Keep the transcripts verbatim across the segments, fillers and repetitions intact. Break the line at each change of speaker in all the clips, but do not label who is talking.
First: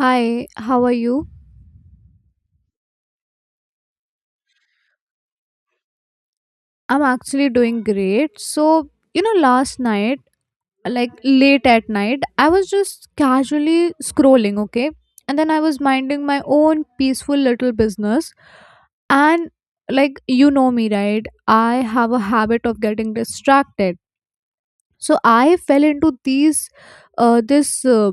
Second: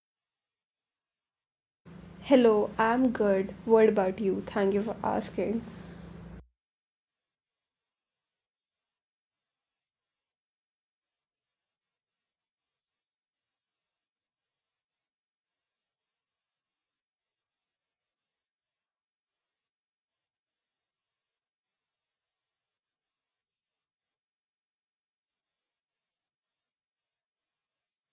Hi, how are you?
Hello, I'm good. What about you? Thank you for asking.
I'm actually doing great. So, you know, last night, like late at night, I was just casually scrolling, okay? And then I was minding my own peaceful little business. And, like, you know me, right? I have a habit of getting distracted. So I fell into these, uh, this uh,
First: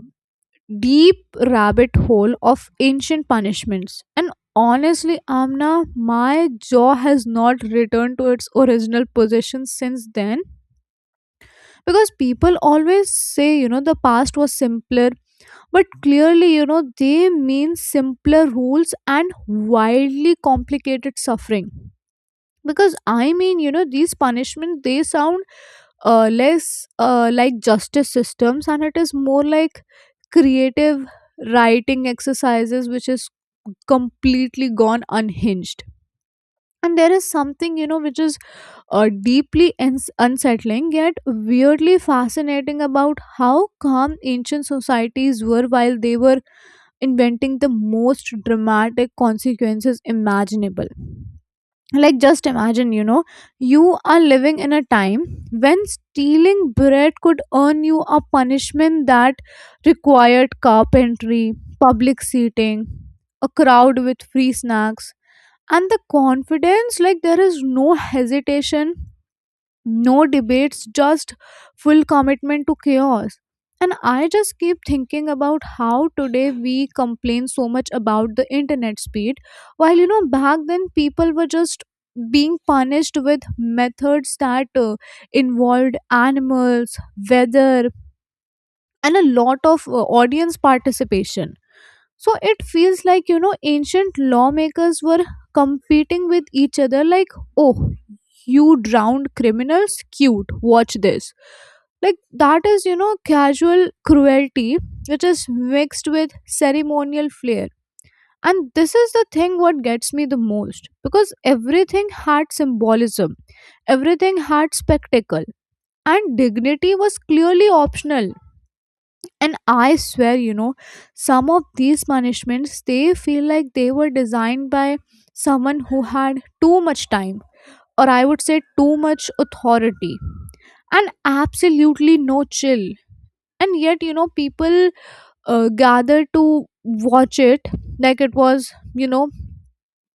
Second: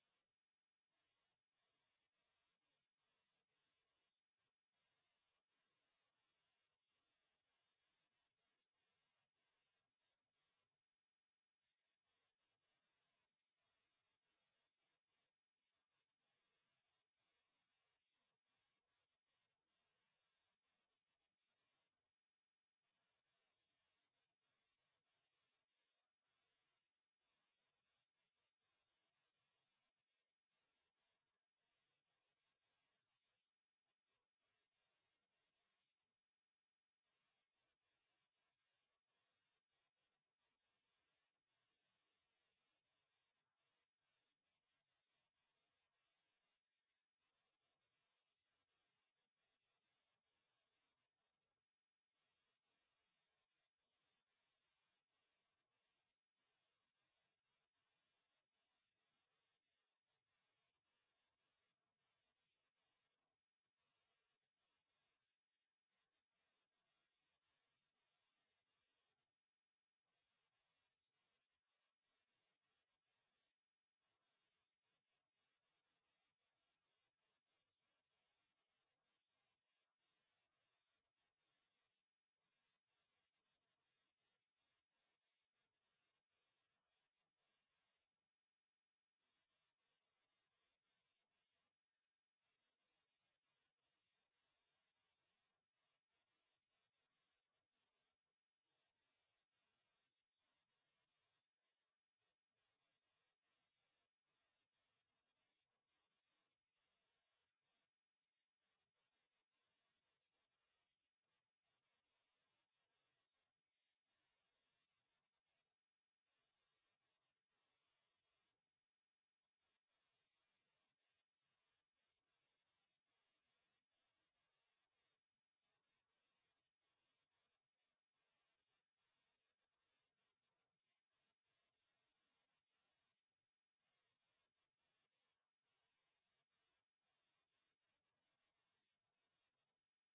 deep rabbit hole of ancient punishments. And honestly, Amna, my jaw has not returned to its original position since then because people always say, you know, the past was simpler, but clearly, you know, they mean simpler rules and wildly complicated suffering. Because I mean, you know, these punishments they sound uh, less uh, like justice systems, and it is more like creative writing exercises which is completely gone unhinged. And there is something, you know, which is uh, deeply uns- unsettling yet weirdly fascinating about how calm ancient societies were while they were inventing the most dramatic consequences imaginable. Like, just imagine, you know, you are living in a time when stealing bread could earn you a punishment that required carpentry, public seating, a crowd with free snacks, and the confidence. Like, there is no hesitation, no debates, just full commitment to chaos. And I just keep thinking about how today we complain so much about the internet speed, while, you know, back then people were just being punished with methods that uh, involved animals, weather, and a lot of uh, audience participation. So it feels like, you know, ancient lawmakers were competing with each other, like, oh, you drowned criminals, cute, watch this. Like, that is, you know, casual cruelty, which is mixed with ceremonial flair. And this is the thing what gets me the most, because everything had symbolism, everything had spectacle, and dignity was clearly optional. And I swear, you know, some of these punishments they feel like they were designed by someone who had too much time, or I would say too much authority, and absolutely no chill. And yet, you know, people uh, gather to watch it like it was, you know,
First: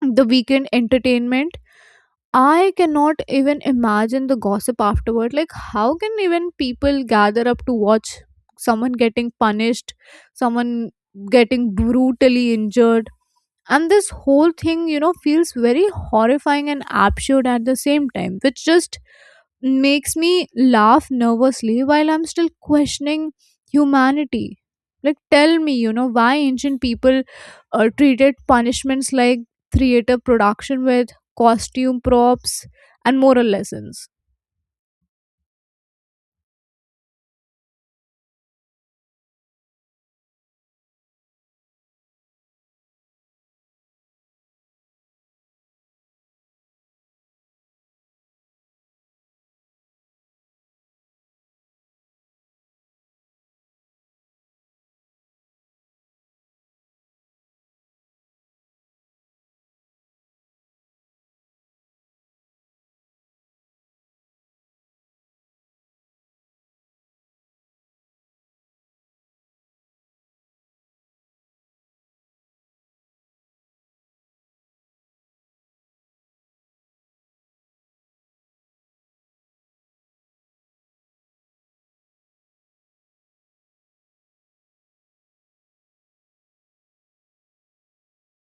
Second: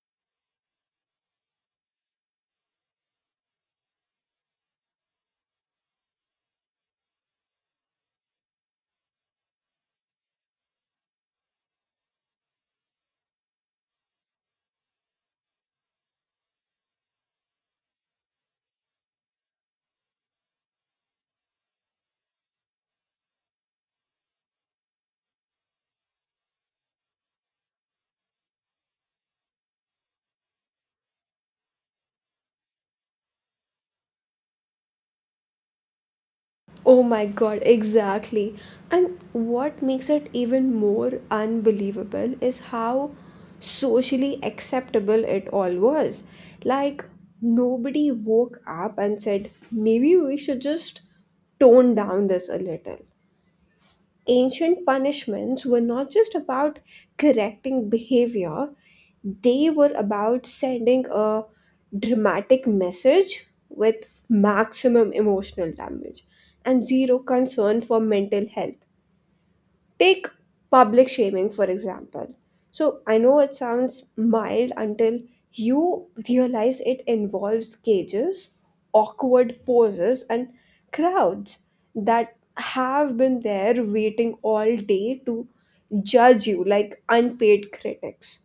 the weekend entertainment. I cannot even imagine the gossip afterward. Like, how can even people gather up to watch someone getting punished, someone getting brutally injured? And this whole thing, you know, feels very horrifying and absurd at the same time, which just makes me laugh nervously while I'm still questioning humanity. Like, tell me, you know, why ancient people uh, treated punishments like theater production with costume props and moral lessons.
Oh my god, exactly. And what makes it even more unbelievable is how socially acceptable it all was. Like, nobody woke up and said, maybe we should just tone down this a little. Ancient punishments were not just about correcting behavior, they were about sending a dramatic message with maximum emotional damage and zero concern for mental health. Take public shaming, for example. So I know it sounds mild until you realize it involves cages, awkward poses, and crowds that have been there waiting all day to judge you like unpaid critics.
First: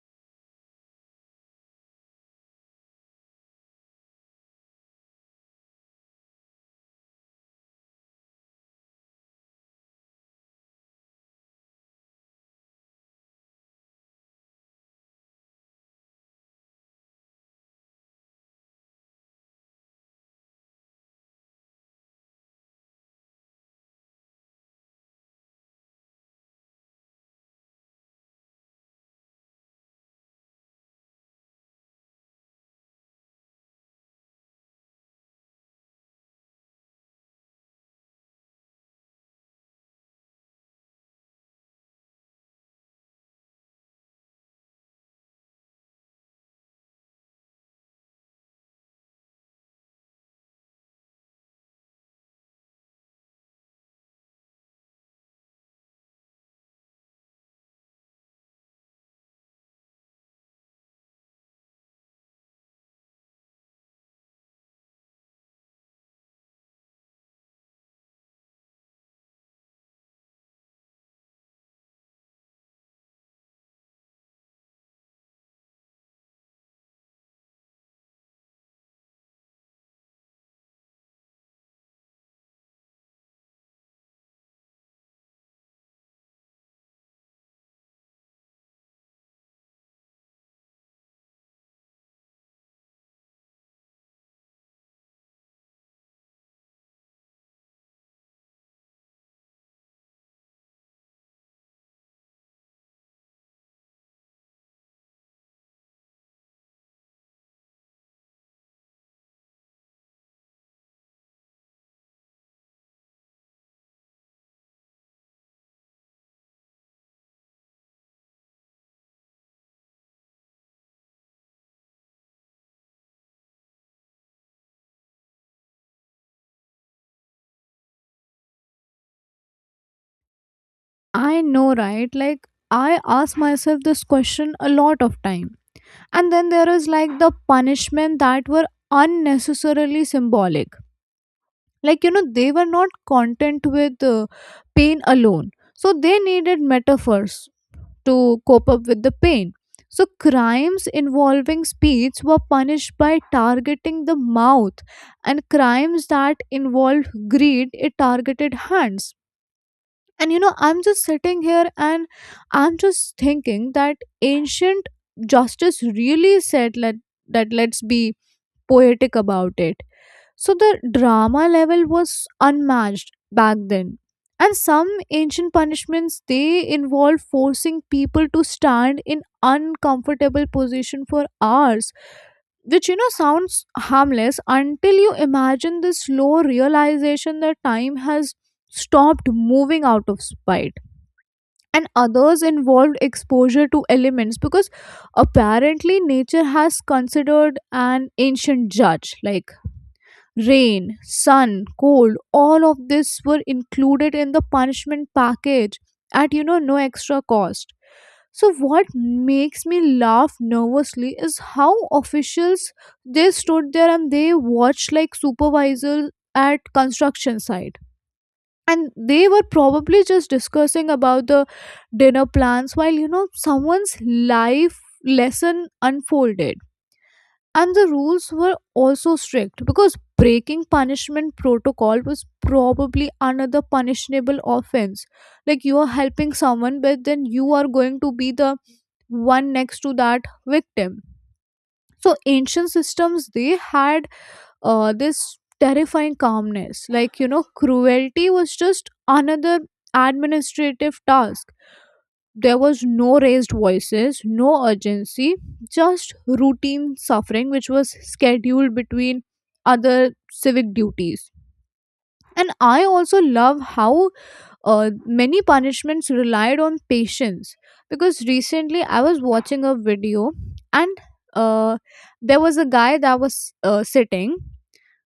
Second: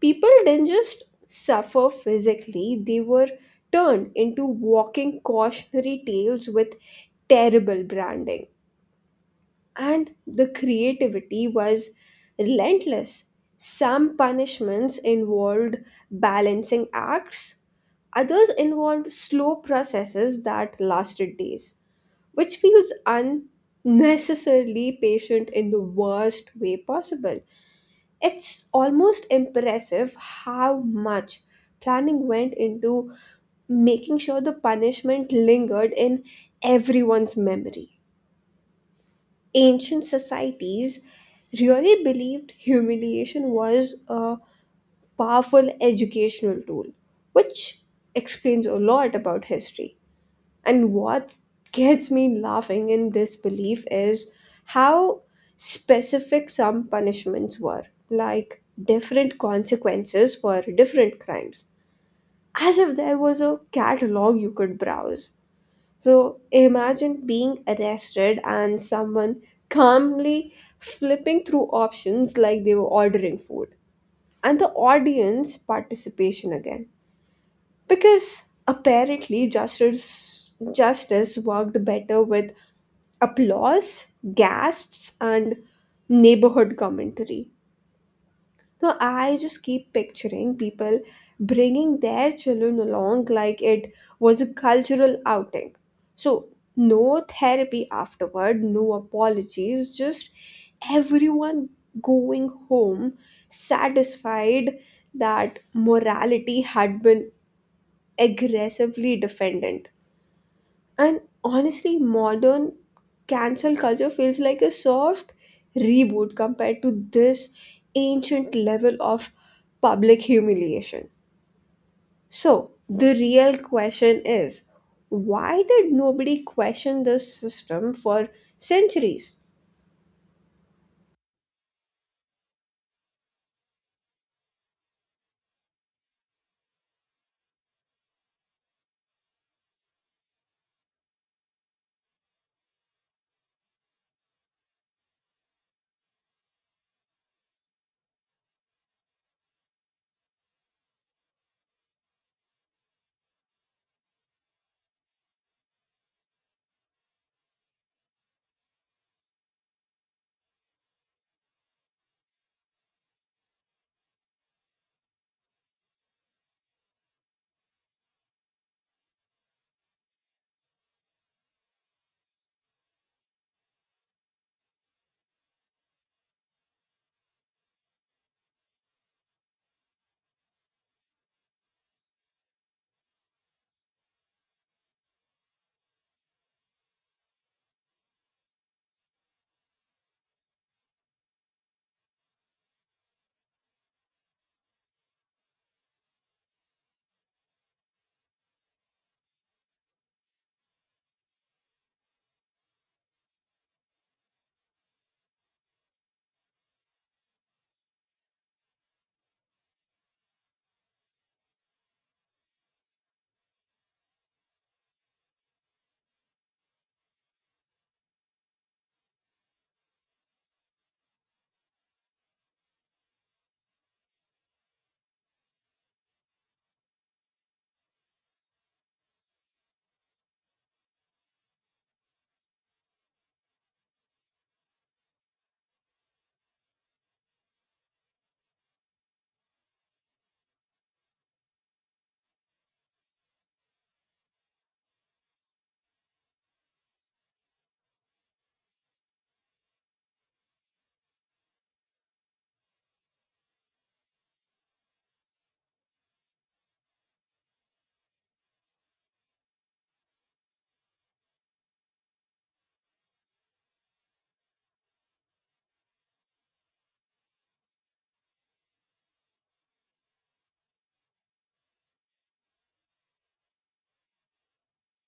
People didn't just suffer physically, they were turned into walking cautionary tales with terrible branding and the creativity was relentless. Some punishments involved balancing acts, others involved slow processes that lasted days, which feels unnecessarily patient in the worst way possible. It's almost impressive how much planning went into making sure the punishment lingered in everyone's memory. Ancient societies really believed humiliation was a powerful educational tool, which explains a lot about history. And what gets me laughing in this belief is how specific some punishments were, like different consequences for different crimes, as if there was a catalog you could browse. So imagine being arrested and someone calmly flipping through options like they were ordering food. And the audience participation again. Because apparently justice justice worked better with applause, gasps, and neighborhood commentary. So I just keep picturing people bringing their children along like it was a cultural outing. So, no therapy afterward, no apologies, just everyone going home satisfied that morality had been aggressively defended. And honestly, modern cancel culture feels like a soft reboot compared to this ancient level of public humiliation. So, the real question is, why did nobody question the system for centuries?
I know, right? Like, I ask myself this question a lot of time. And then there is like the punishment that were unnecessarily symbolic. Like, you know, they were not content with uh, pain alone. So they needed metaphors to cope up with the pain. So, crimes involving speech were punished by targeting the mouth, and crimes that involved greed, it targeted hands. And you know, I'm just sitting here and I'm just thinking that ancient justice really said let, that let's be poetic about it. So the drama level was unmatched back then. And some ancient punishments they involve forcing people to stand in uncomfortable position for hours, which, you know, sounds harmless until you imagine the slow realization that time has stopped moving out of spite. And others involved exposure to elements because apparently nature has considered an ancient judge. Like rain, sun, cold, all of this were included in the punishment package at, you know, no extra cost. So what makes me laugh nervously is how officials they stood there and they watched like supervisors at construction site, and they were probably just discussing about the dinner plans while, you know, someone's life lesson unfolded. And the rules were also strict because breaking punishment protocol was probably another punishable offense. Like, you are helping someone, but then you are going to be the one next to that victim. So ancient systems they had uh, this terrifying calmness, like, you know, cruelty was just another administrative task. There was no raised voices, no urgency, just routine suffering which was scheduled between other civic duties. And I also love how uh, many punishments relied on patience, because recently I was watching a video and uh, there was a guy that was uh, sitting.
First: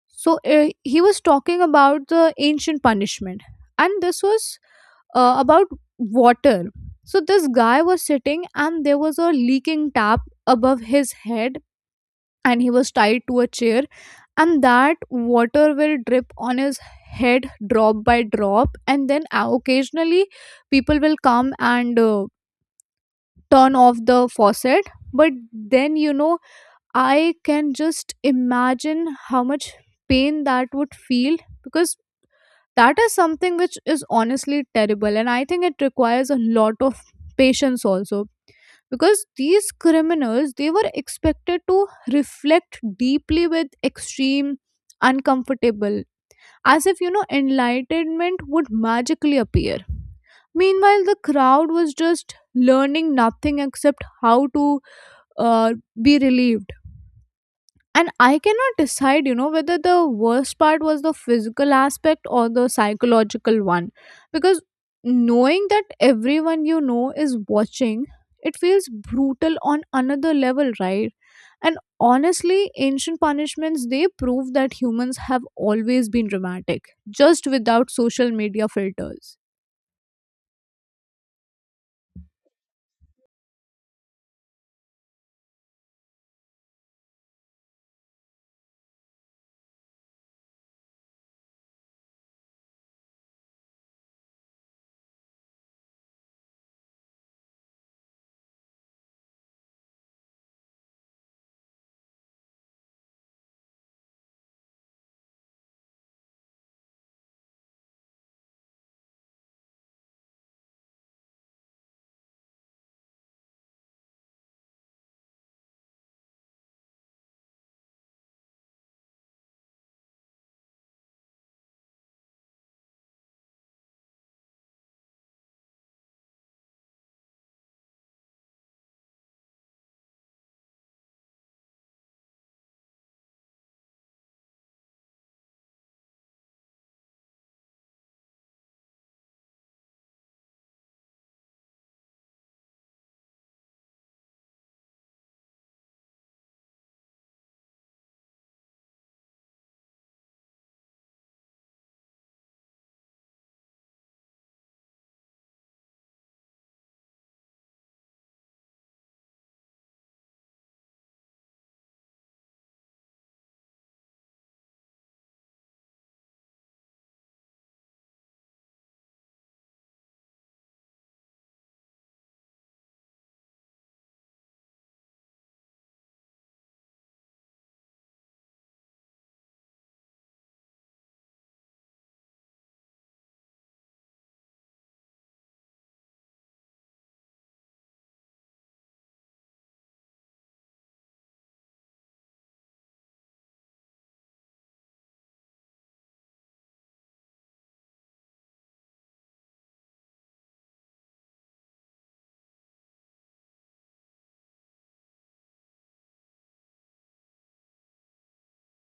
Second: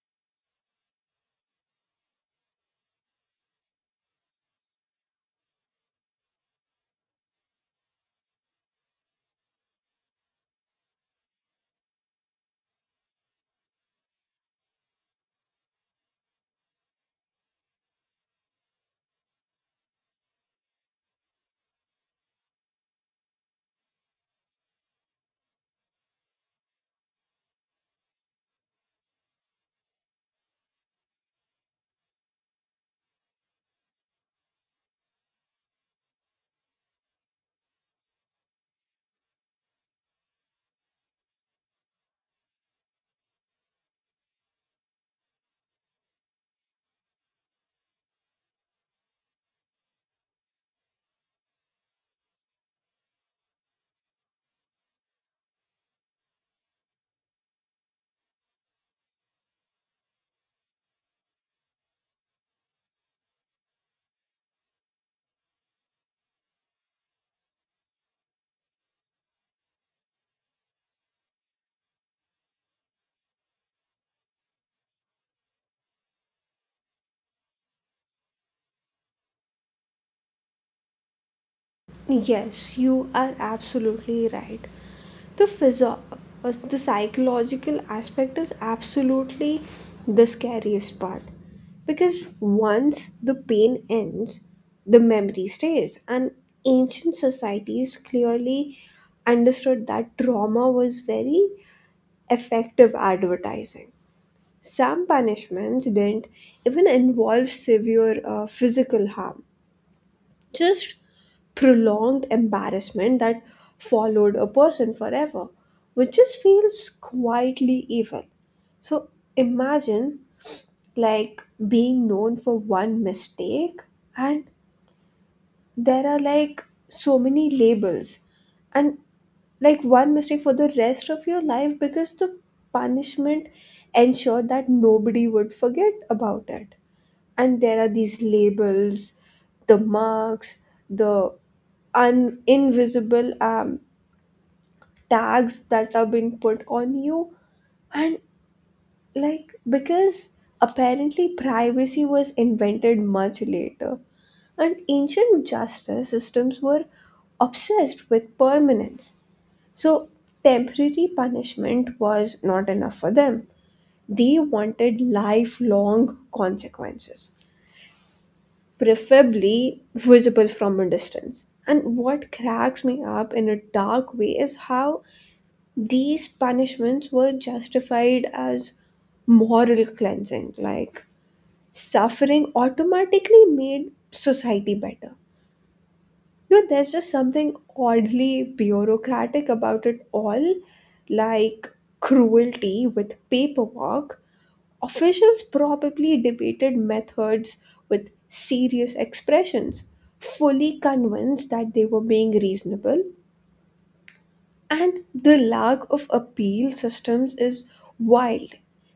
So uh, he was talking about the ancient punishment, and this was uh, about water. So this guy was sitting and there was a leaking tap above his head, and he was tied to a chair, and that water will drip on his head drop by drop, and then uh, occasionally people will come and uh, turn off the faucet. But then, you know, I can just imagine how much pain that would feel, because that is something which is honestly terrible, and I think it requires a lot of patience also, because these criminals they were expected to reflect deeply with extreme uncomfortable, as if, you know, enlightenment would magically appear. Meanwhile the crowd was just learning nothing except how to uh, be relieved. And I cannot decide, you know, whether the worst part was the physical aspect or the psychological one. Because knowing that everyone you know is watching, it feels brutal on another level, right? And honestly, ancient punishments they prove that humans have always been dramatic, just without social media filters.
Yes, you are absolutely right. The physio- uh, the psychological aspect is absolutely the scariest part because once the pain ends, the memory stays, and ancient societies clearly understood that trauma was very effective advertising. Some punishments didn't even involve severe uh, physical harm, just prolonged embarrassment that followed a person forever, which just feels quietly evil. So imagine like being known for one mistake, and there are like so many labels, and like one mistake for the rest of your life because the punishment ensured that nobody would forget about it. And there are these labels, the marks, the un- invisible um, tags that are being put on you. And like, because apparently privacy was invented much later, and ancient justice systems were obsessed with permanence. So, temporary punishment was not enough for them. They wanted lifelong consequences, preferably visible from a distance. And what cracks me up in a dark way is how these punishments were justified as moral cleansing, like suffering automatically made society better. You know, there's just something oddly bureaucratic about it all, like cruelty with paperwork. Officials probably debated methods with serious expressions, fully convinced that they were being reasonable. And the lack of appeal systems is wild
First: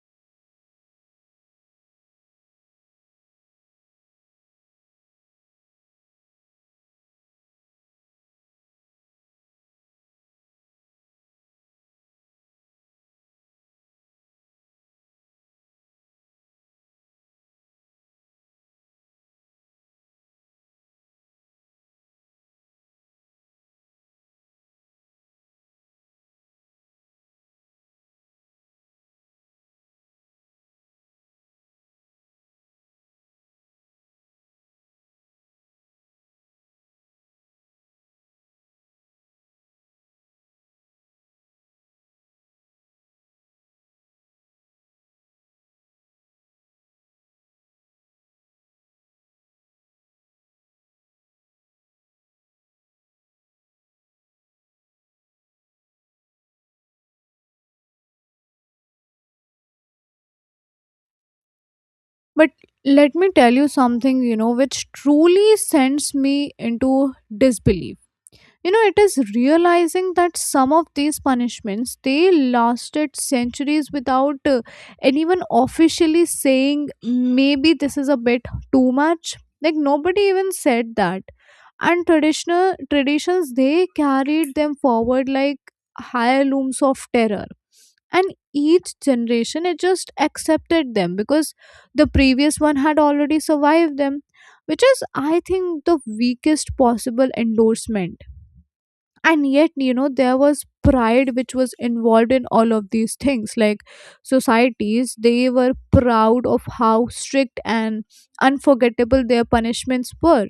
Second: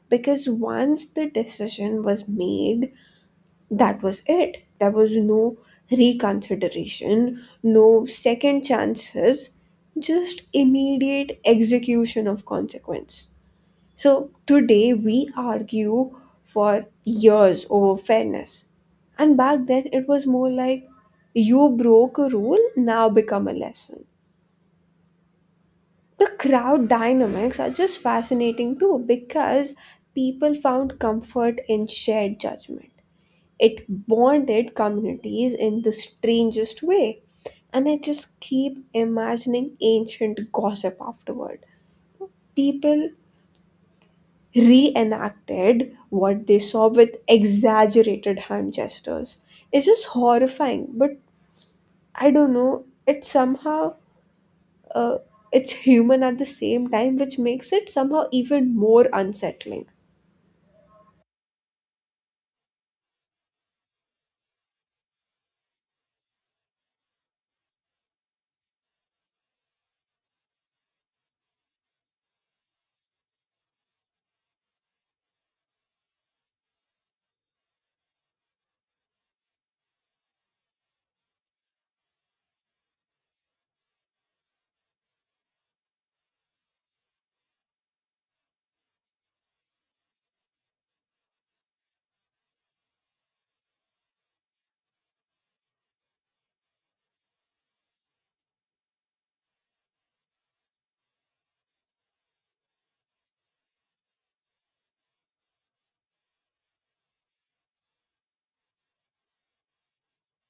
because once the decision was made, that was it. There was no reconsideration, no second chances, just immediate execution of consequence. So today we argue for years over fairness. And back then it was more like, you broke a rule, now become a lesson. The crowd dynamics are just fascinating too because people found comfort in shared judgment. It bonded communities in the strangest way. And I just keep imagining ancient gossip afterward. People reenacted what they saw with exaggerated hand gestures. It's just horrifying, but I don't know. It somehow uh, it's human at the same time, which makes it somehow even more unsettling.
But let me tell you something, you know, which truly sends me into disbelief. You know, it is realizing that some of these punishments they lasted centuries without uh, anyone officially saying maybe this is a bit too much. Like, nobody even said that. And traditional traditions they carried them forward like heirlooms of terror, and each generation it just accepted them because the previous one had already survived them, which is, I think, the weakest possible endorsement. And yet, you know, there was pride which was involved in all of these things. Like, societies they were proud of how strict and unforgettable their punishments were.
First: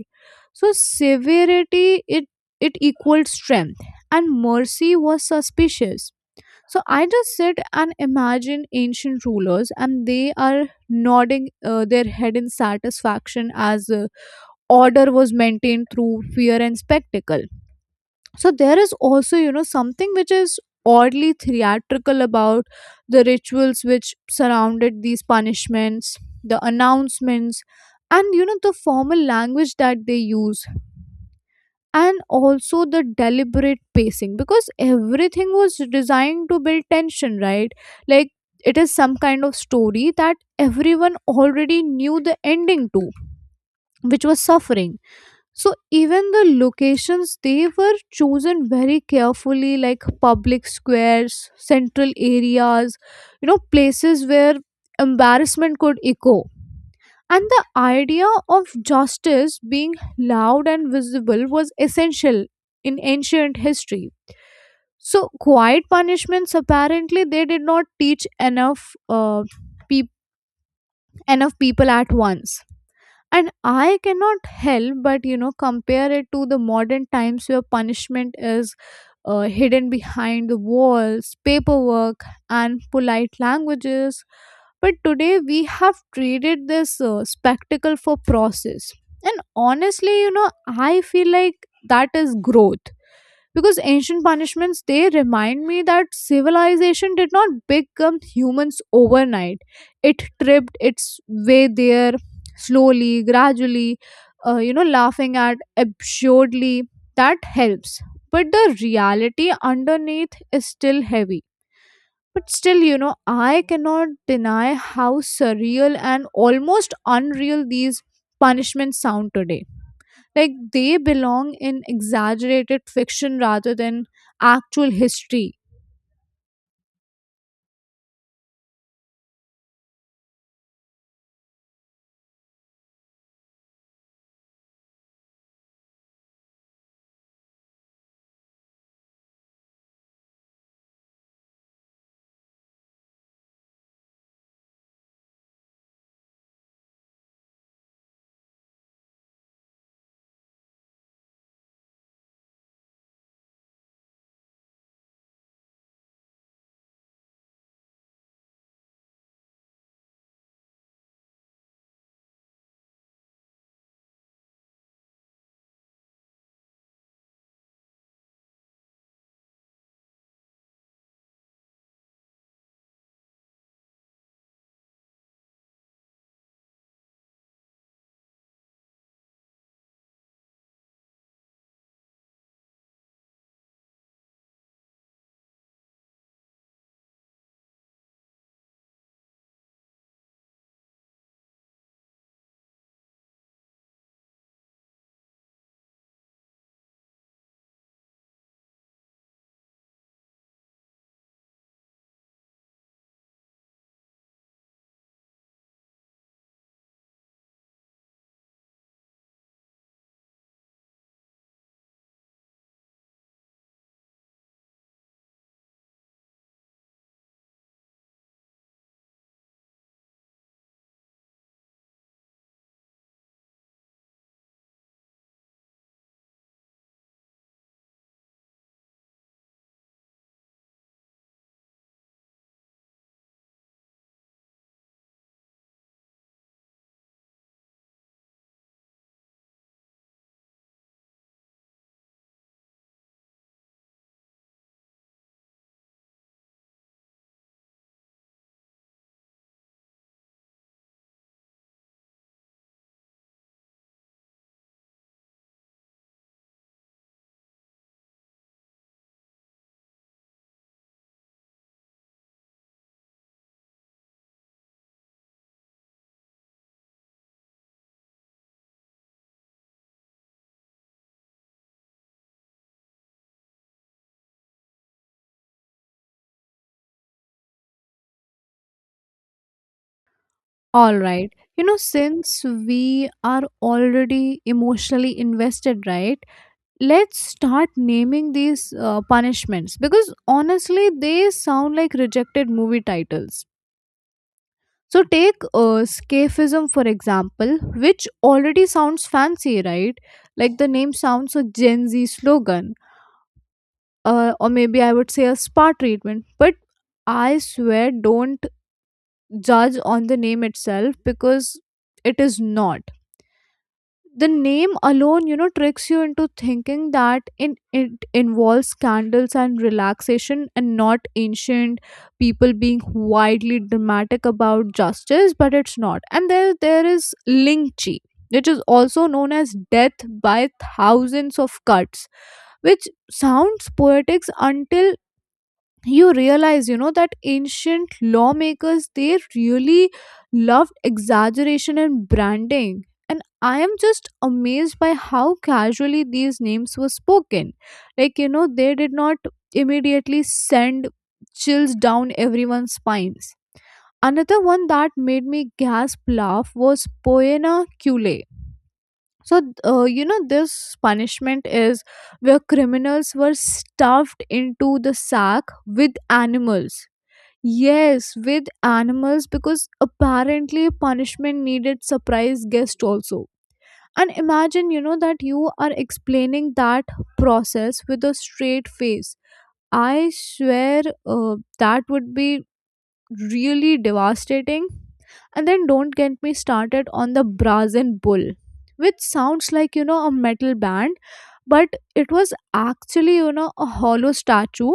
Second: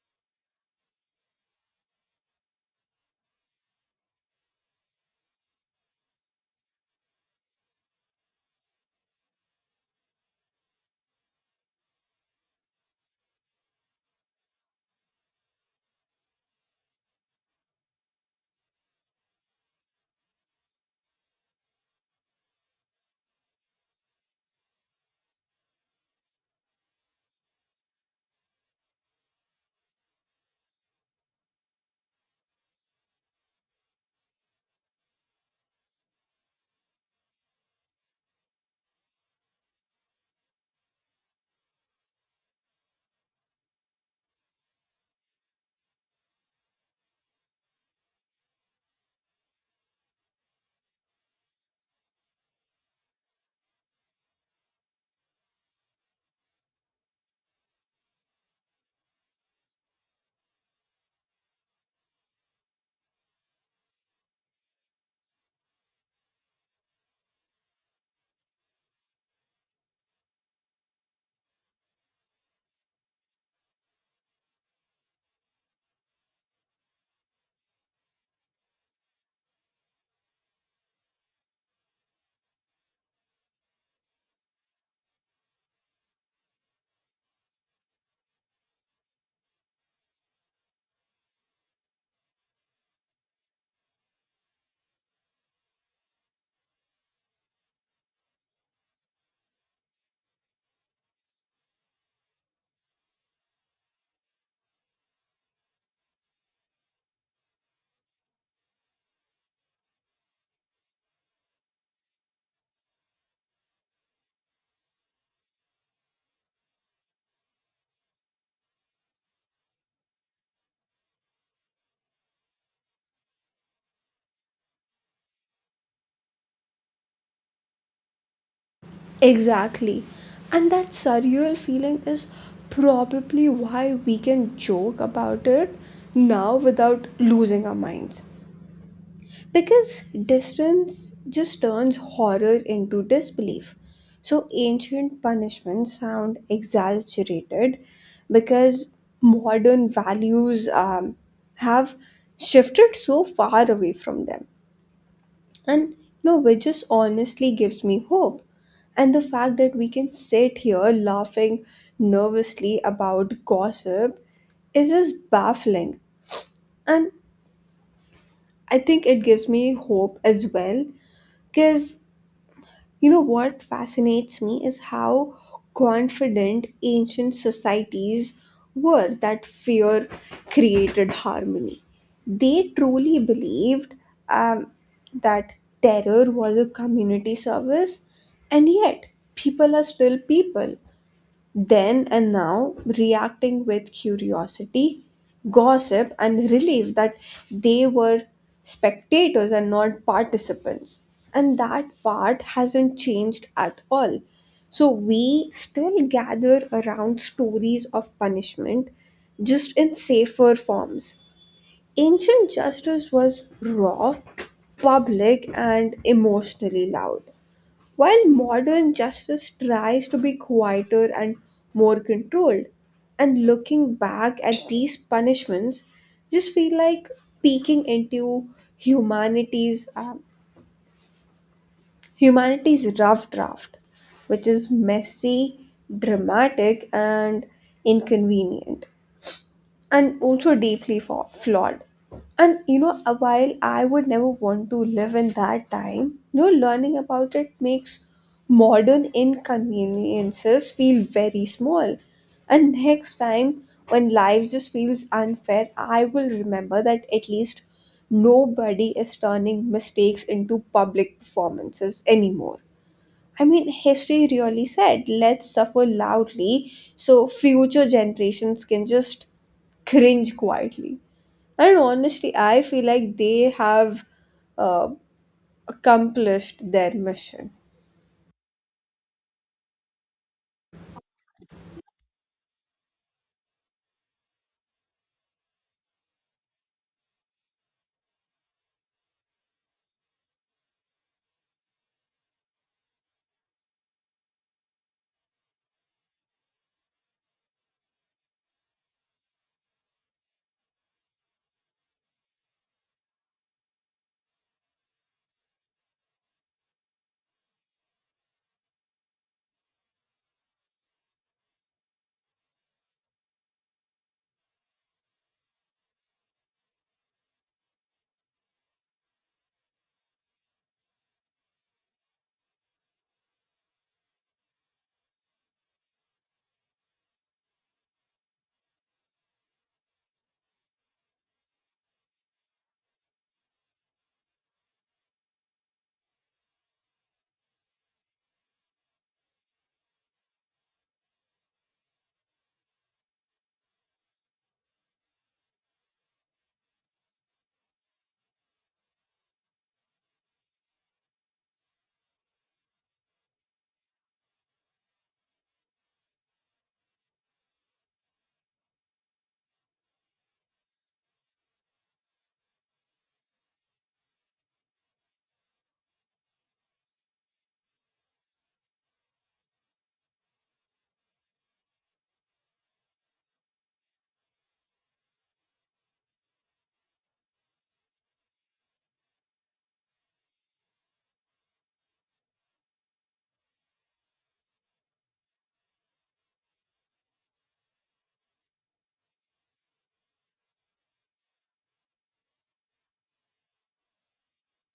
So severity, it it equaled strength, and mercy was suspicious. So I just sit and imagine ancient rulers, and they are nodding uh, their head in satisfaction as uh, order was maintained through fear and spectacle. So there is also, you know, something which is oddly theatrical about the rituals which surrounded these punishments, the announcements, and, you know, the formal language that they use, and also the deliberate pacing, because everything was designed to build tension, right? Like, it is some kind of story that everyone already knew the ending to, which was suffering. So even the locations they were chosen very carefully, like public squares, central areas, you know, places where embarrassment could echo. And the idea of justice being loud and visible was essential in ancient history. So quiet punishments apparently they did not teach enough uh, peop enough people at once. And I cannot help but, you know, compare it to the modern times where punishment is uh, hidden behind the walls, paperwork, and polite languages. But today we have traded this uh, spectacle for process. And honestly, you know, I feel like that is growth, because ancient punishments they remind me that civilization did not become humans overnight. It tripped its way there, slowly, gradually, uh, you know, laughing at absurdly, that helps, but the reality underneath is still heavy. But still, you know, I cannot deny how surreal and almost unreal these punishments sound today. Like, they belong in exaggerated fiction rather than actual history.
Exactly, and that surreal feeling is probably why we can joke about it now without losing our minds. Because distance just turns horror into disbelief. So ancient punishments sound exaggerated because modern values um, have shifted so far away from them. And you know, which just honestly gives me hope. And the fact that we can sit here laughing nervously about gossip is just baffling. And I think it gives me hope as well because you know what fascinates me is how confident ancient societies were that fear created harmony. They truly believed um, that terror was a community service, and yet people are still people then and now, reacting with curiosity, gossip, and relief that they were spectators and not participants. And that part hasn't changed at all. So we still gather around stories of punishment, just in safer forms. Ancient justice was raw, public, and emotionally loud. While modern justice tries to be quieter and more controlled, and looking back at these punishments just feel like peeking into humanity's um, humanity's rough draft, which is messy, dramatic, and inconvenient and also deeply fa- flawed. And you know, uh, while I would never want to live in that time, you know, learning about it makes modern inconveniences feel very small. And next time, when life just feels unfair, I will remember that at least nobody is turning mistakes into public performances anymore. I mean, history really said, let's suffer loudly so future generations can just cringe quietly. And honestly, I feel like they have uh, accomplished their mission.
All right, you know, since we are already emotionally invested, right, let's start naming these uh, punishments, because honestly they sound like rejected movie titles. So take uh, scafism for example, which already sounds fancy, right? Like the name sounds a Gen Z slogan, uh, or maybe I would say a spa treatment. But I swear, don't judge on the name itself, because it is not, the name alone, you know, tricks you into thinking that in, it involves scandals and relaxation and not ancient people being widely dramatic about justice. But it's not. And there there is lynching, which is also known as death by thousands of cuts, which sounds poetic until you realize, you know, that ancient lawmakers they really loved exaggeration and branding. And I am just amazed by how casually these names were spoken. Like, you know, they did not immediately send chills down everyone's spines. Another one that made me gasp laugh was poena cule. So uh, you know, this punishment is where criminals were stuffed into the sack with animals. Yes, with animals, because apparently punishment needed surprise guest also. And imagine, you know, that you are explaining that process with a straight face. I swear uh, that would be really devastating. And then don't get me started on the Brazen bull, which sounds like, you know, a metal band, but it was actually, you know, a hollow statue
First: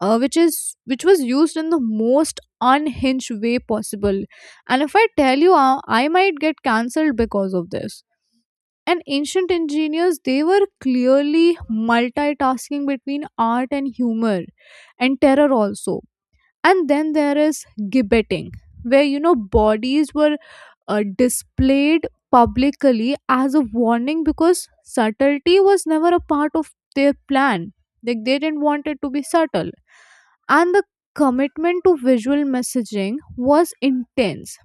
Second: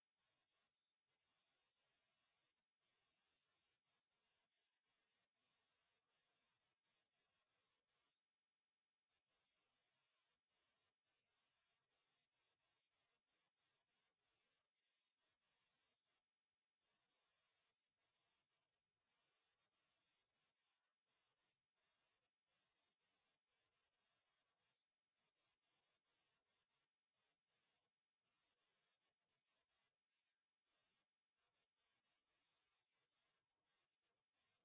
uh, which is which was used in the most unhinged way possible. And if I tell you, uh, I might get cancelled because of this. And ancient engineers, they were clearly multitasking between art and humor, and terror also. And then there is gibbeting, where you know bodies were uh, displayed publicly as a warning because subtlety was never a part of their plan. Like they didn't want it to be subtle. And the commitment to visual messaging was intense.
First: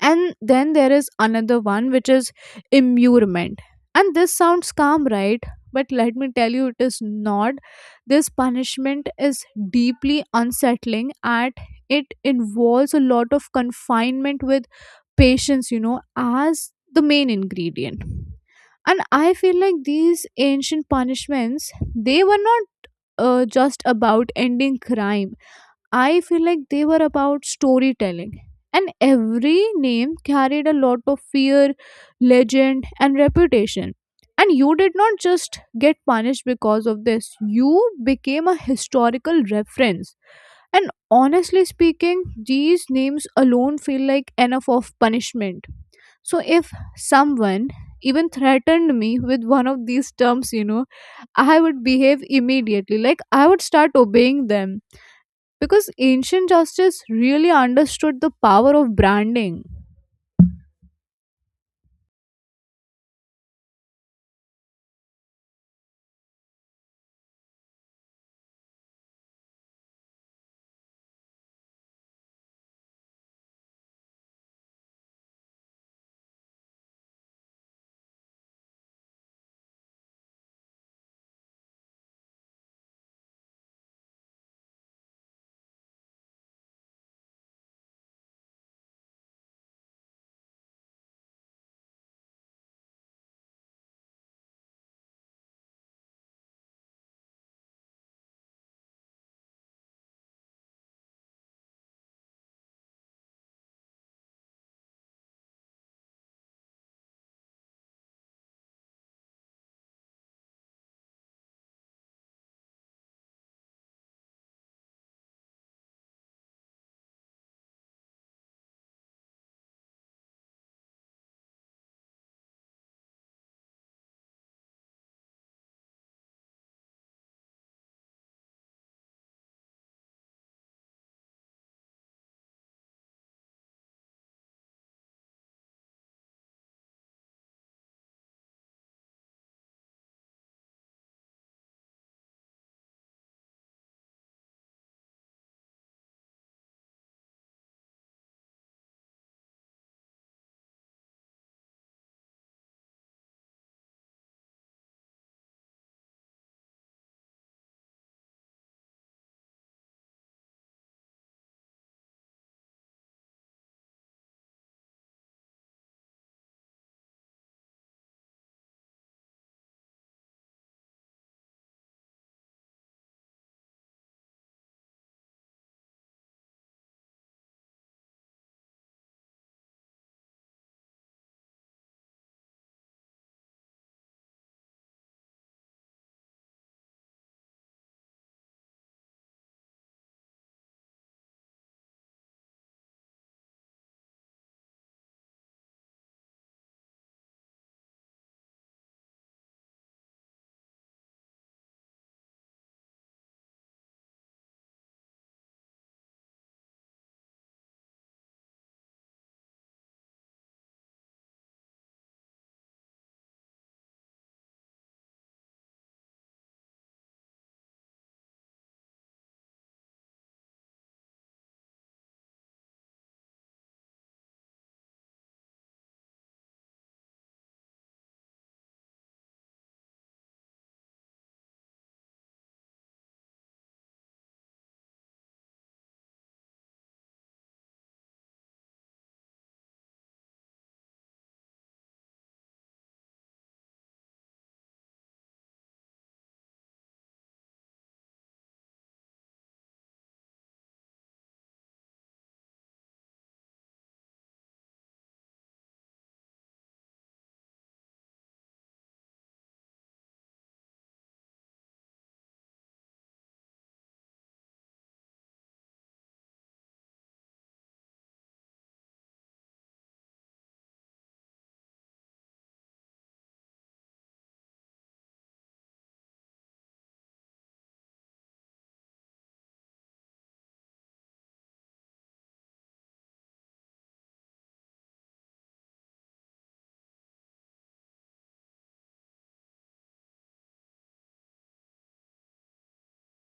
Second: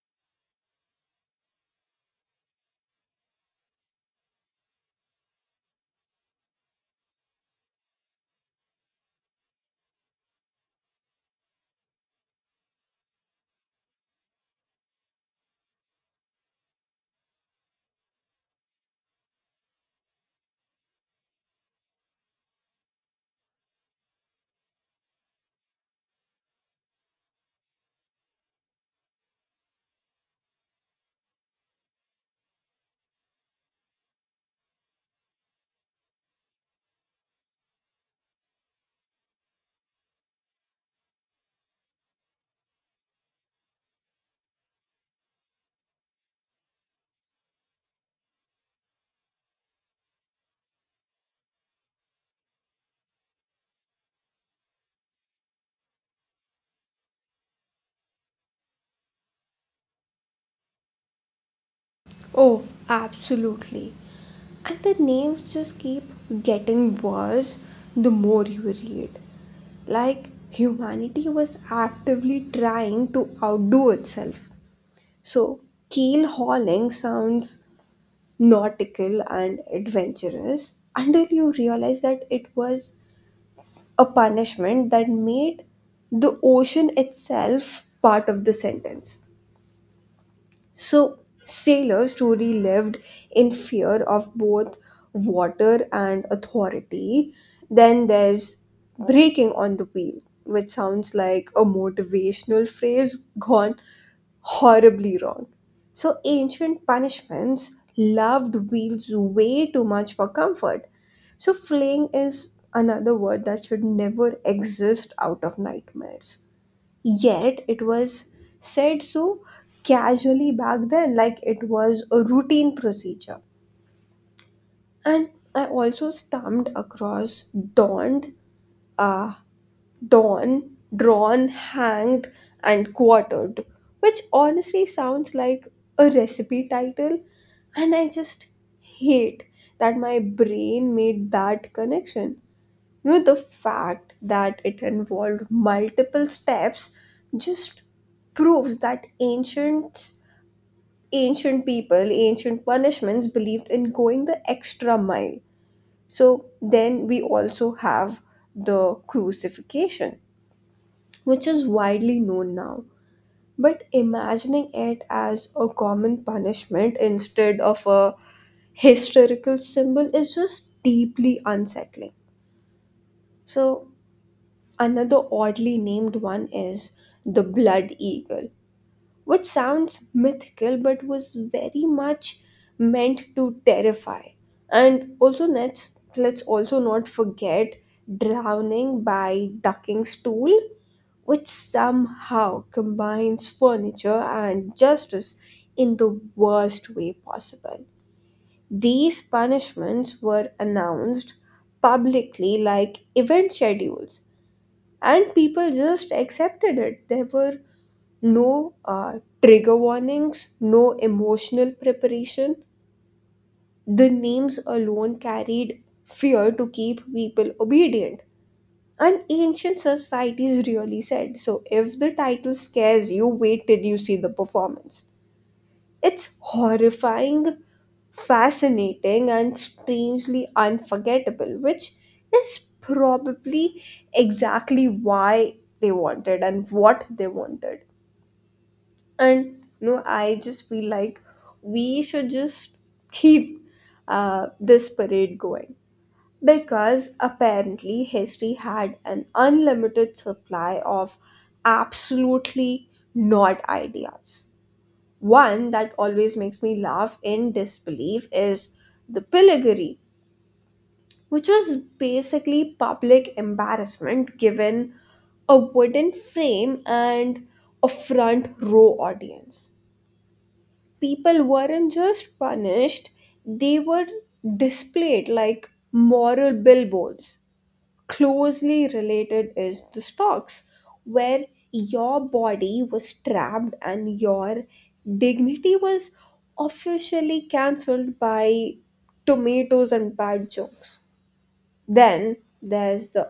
And then there is another one which is immurement. And this sounds calm, right? But let me tell you, it is not. This punishment is deeply unsettling, and it involves a lot of confinement with patience, you know, as the main ingredient. And I feel like these ancient punishments, they were not uh, just about ending crime. I feel like they were about storytelling. And every name carried a lot of fear, legend, and reputation. And you did not just get punished because of this, you became a historical reference. And honestly speaking, these names alone feel like enough of punishment. So if someone even threatened me with one of these terms, you know, I would behave immediately. Like I would start obeying them because ancient justice really understood the power of branding.
Oh, absolutely. And the names just keep getting worse the more you read. Like, humanity was actively trying to outdo itself. So, keel hauling sounds nautical and adventurous until you realize that it was a punishment that made the ocean itself part of the sentence. So, sailors truly lived in fear of both water and authority. Then there's breaking on the wheel, which sounds like a motivational phrase gone horribly wrong. So, ancient punishments loved wheels way too much for comfort. So, fleeing is another word that should never exist out of nightmares. Yet it was said so casually back then, like it was a routine procedure. And I also stumbled across donned, uh, dawn, drawn, hanged, and quartered, which honestly sounds like a recipe title. And I just hate that my brain made that connection. You know, the fact that it involved multiple steps just proves that ancient ancient people, ancient punishments believed in going the extra mile. So then we also have the crucifixion, which is widely known now. But imagining it as a common punishment instead of a historical symbol is just deeply unsettling. So another oddly named one is the blood eagle, which sounds mythical but was very much meant to terrify. And also, let's let's also not forget drowning by ducking stool, which somehow combines furniture and justice in the worst way possible. These punishments were announced publicly like event schedules and people just accepted it. There were no uh, trigger warnings, no emotional preparation. The names alone carried fear to keep people obedient. And ancient societies really said, so if the title scares you, wait till you see the performance. It's horrifying, fascinating, and strangely unforgettable, which is probably exactly why they wanted and what they wanted. And you know, I just feel like we should just keep uh, this parade going because apparently history had an unlimited supply of absolutely not ideas. One that always makes me laugh in disbelief is the pillory, which was basically public embarrassment given a wooden frame and a front row audience. People weren't just punished, they were displayed like moral billboards. Closely related is the stocks, where your body was trapped and your dignity was officially cancelled by tomatoes and bad jokes. Then there's the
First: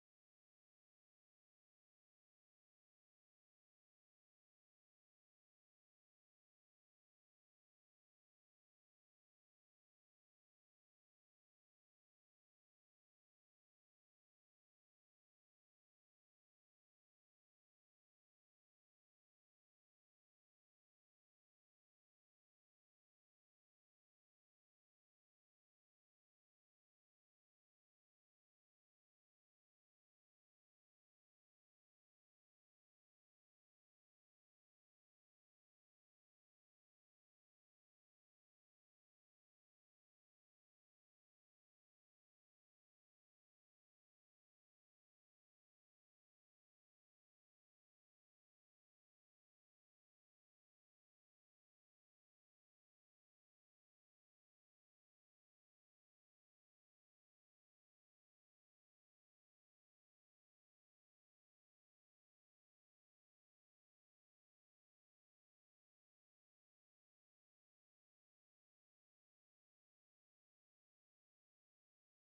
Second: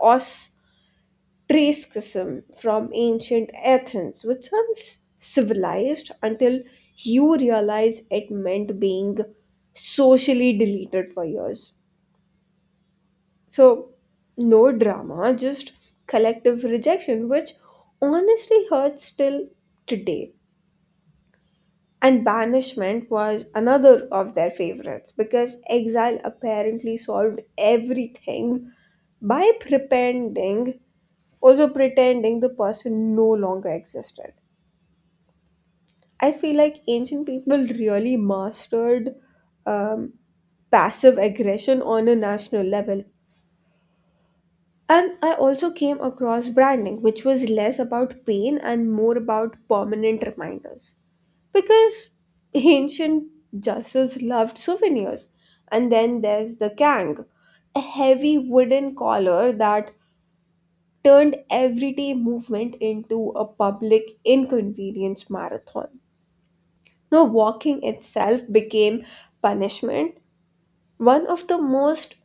ostracism from ancient Athens, which sounds civilized until you realize it meant being socially deleted for years. So, no drama, just collective rejection, which honestly hurts till today. And banishment was another of their favorites because exile apparently solved everything by pretending, also pretending the person no longer existed. I feel like ancient people really mastered um, passive aggression on a national level. And I also came across branding, which was less about pain and more about permanent reminders. Because ancient justice loved souvenirs. And then there's the kang, a heavy wooden collar that turned everyday movement into a public inconvenience marathon. No, walking itself became punishment. One of the most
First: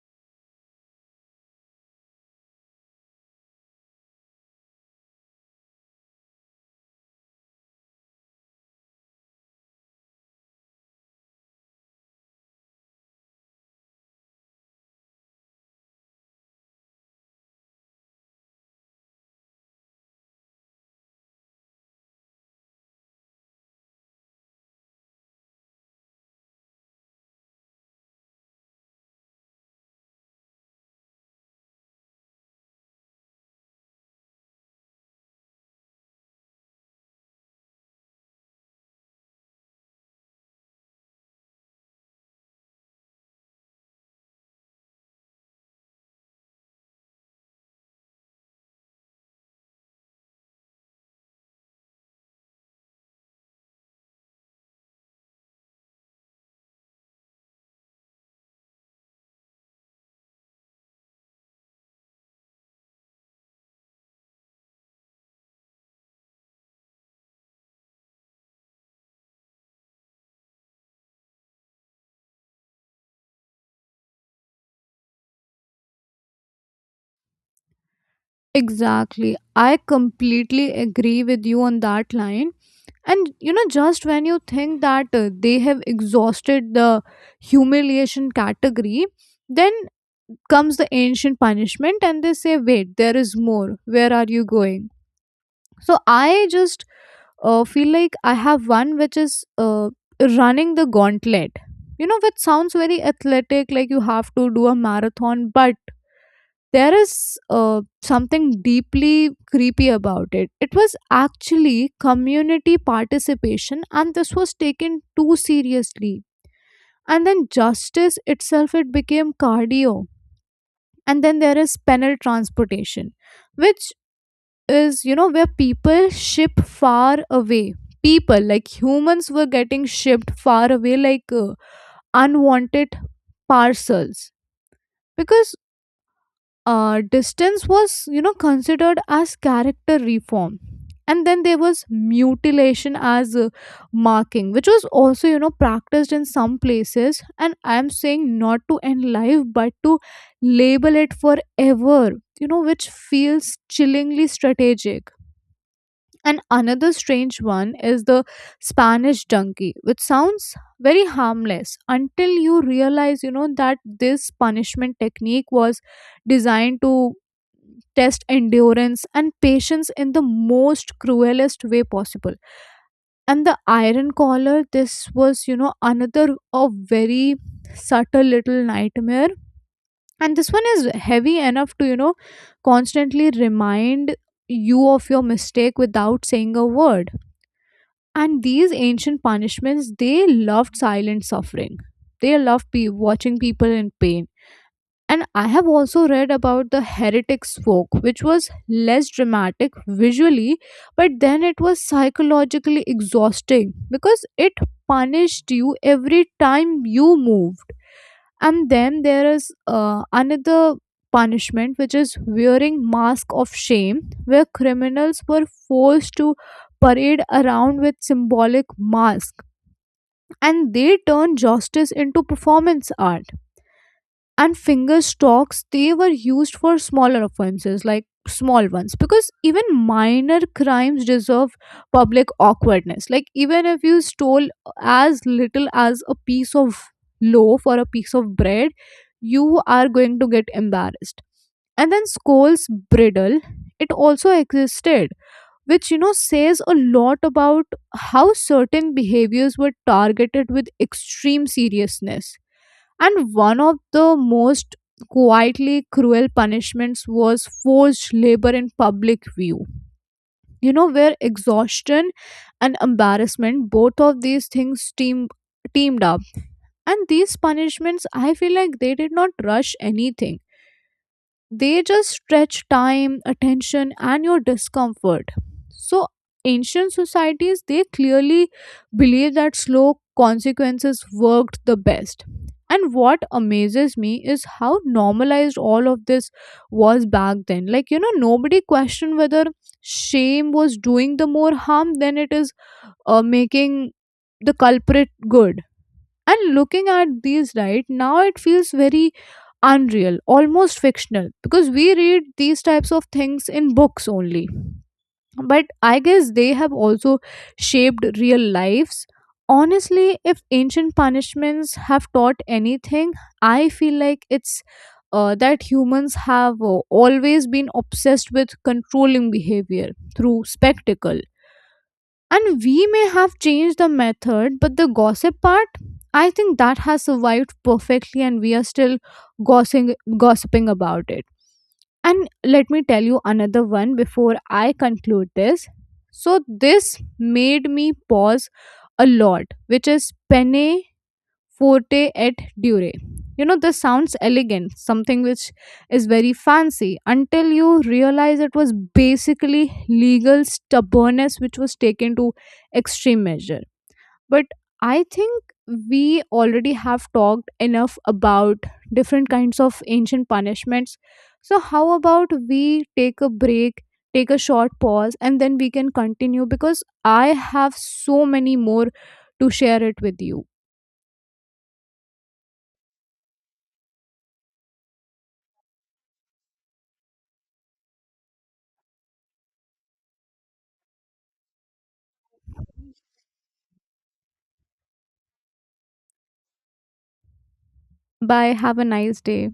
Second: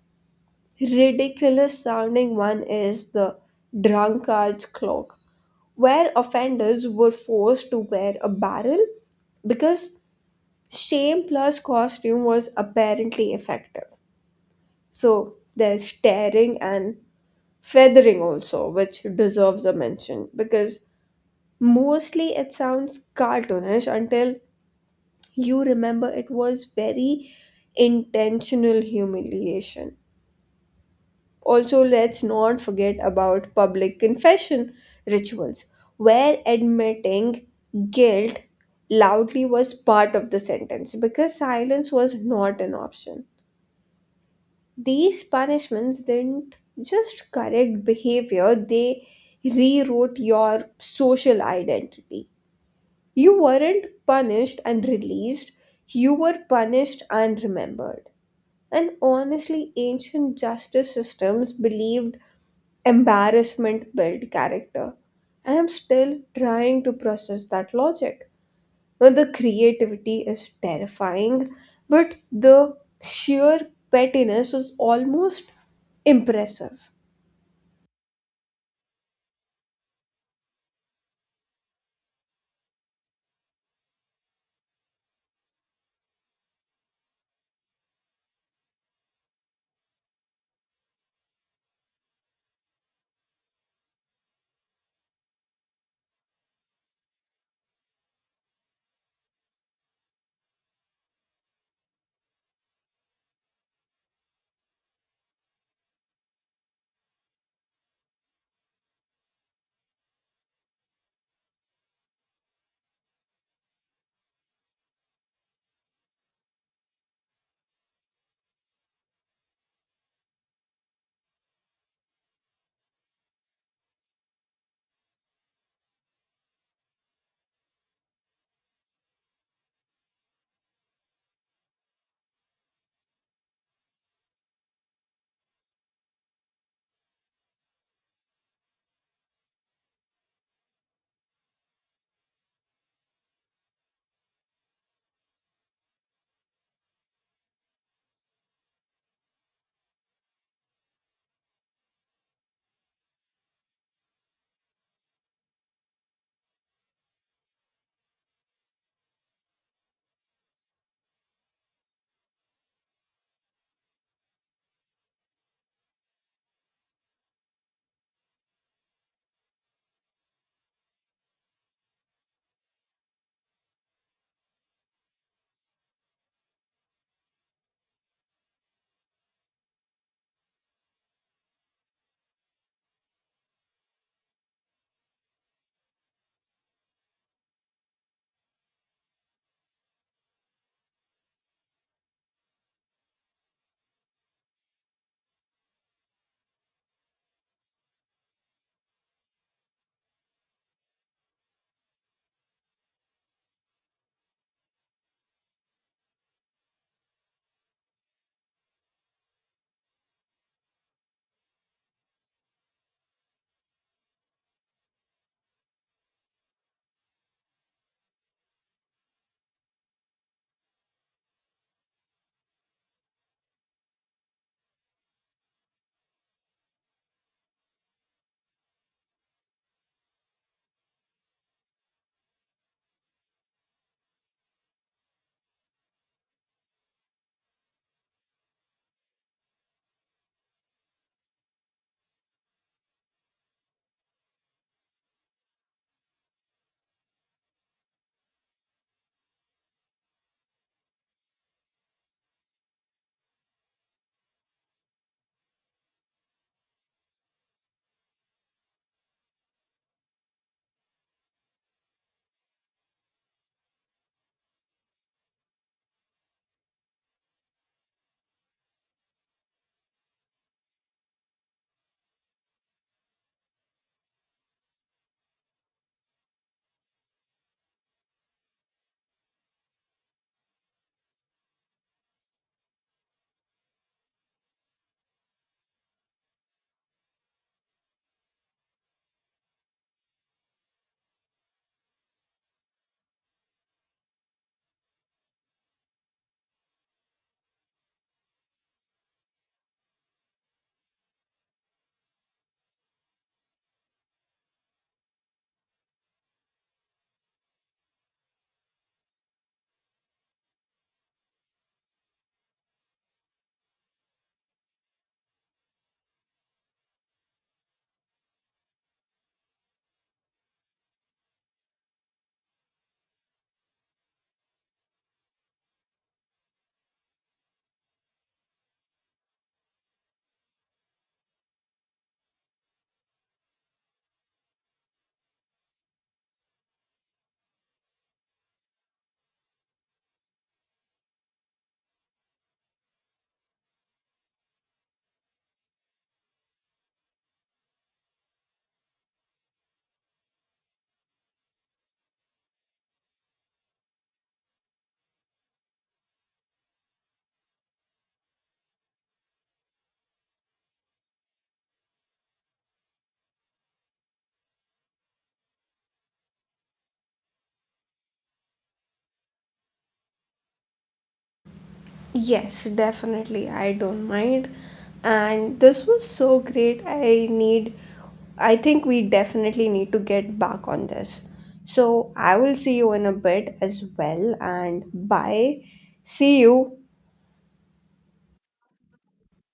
ridiculous sounding one is the drunkard's clock, where offenders were forced to wear a barrel because shame plus costume was apparently effective. So there's tearing and feathering also, which deserves a mention because mostly it sounds cartoonish until you remember it was very intentional humiliation. Also, let's not forget about public confession rituals, where admitting guilt loudly was part of the sentence because silence was not an option. These punishments didn't just correct behavior, they rewrote your social identity. You weren't punished and released, you were punished and remembered. And honestly, ancient justice systems believed embarrassment built character, and I'm still trying to process that logic. Now the creativity is terrifying, but the sheer pettiness is almost impressive.
Exactly. I completely agree with you on that line. And you know, just when you think that uh, they have exhausted the humiliation category, then comes the ancient punishment and they say, wait, there is more. Where are you going? So I just uh, feel like I have one which is uh, running the gauntlet. You know, which sounds very athletic, like you have to do a marathon, but there is uh, something deeply creepy about it. It was actually community participation, and this was taken too seriously. And then justice itself, it became cardio. And then there is penal transportation, which is, you know, where people ship far away, people like humans were getting shipped far away like uh, unwanted parcels because uh, distance was, you know, considered as character reform. And then there was mutilation as uh, marking, which was also, you know, practiced in some places, and I am saying not to end life but to label it forever, you know, which feels chillingly strategic. And another strange one is the Spanish donkey, which sounds very harmless until you realize, you know, that this punishment technique was designed to test endurance and patience in the most cruelest way possible. And the iron collar, this was, you know, another a very subtle little nightmare, and this one is heavy enough to, you know, constantly remind you of your mistake without saying a word. And these ancient punishments, they loved silent suffering. They loved pe- watching people in pain. And I have also read about the heretic's folk, which was less dramatic visually, but then it was psychologically exhausting because it punished you every time you move. And then there is uh, another punishment which is wearing mask of shame, where criminals were forced to parade around with symbolic mask, and they turned justice into performance art. And finger stocks, they were used for smaller offenses, like small ones, because even minor crimes deserve public awkwardness. Like even if you stole as little as a piece of loaf or a piece of bread, you are going to get embarrassed. And then Skoll's bridle, it also existed, which you know says a lot about how certain behaviors were targeted with extreme seriousness. And one of the most quietly cruel punishments was forced labor in public view. You know, where exhaustion and embarrassment, both of these things team, teamed up. And these punishments, I feel like they did not rush anything, they just stretch time, attention, and your discomfort. So, ancient societies, they clearly believe that slow consequences worked the best. And what amazes me is how normalized all of this was back then. Like, you know, nobody questioned whether shame was doing the more harm than it is uh, making the culprit good. And looking at these right now, it feels very unreal, almost fictional, because we read these types of things in books only, but I guess they have also shaped real lives. Honestly, if ancient punishments have taught anything, I feel like it's uh, that humans have uh, always been obsessed with controlling behavior through spectacle. And we may have changed the method, but the gossip part, I think that has survived perfectly, and we are still gossiping, gossiping about it. And let me tell you another one before I conclude this. So, this made me pause a lot, which is penne Forte et Dure. You know, this sounds elegant, something which is very fancy, until you realize it was basically legal stubbornness which was taken to extreme measure. But I think we already have talked enough about different kinds of ancient punishments. So, how about we take a break, take a short pause, and then we can continue because I have so many more to share it with you.
Yes, definitely, I don't mind. And this was so great. I need, I think we definitely need to get back on this. So I will see you in a bit as well, and bye. See you.
Bye. Have a nice day.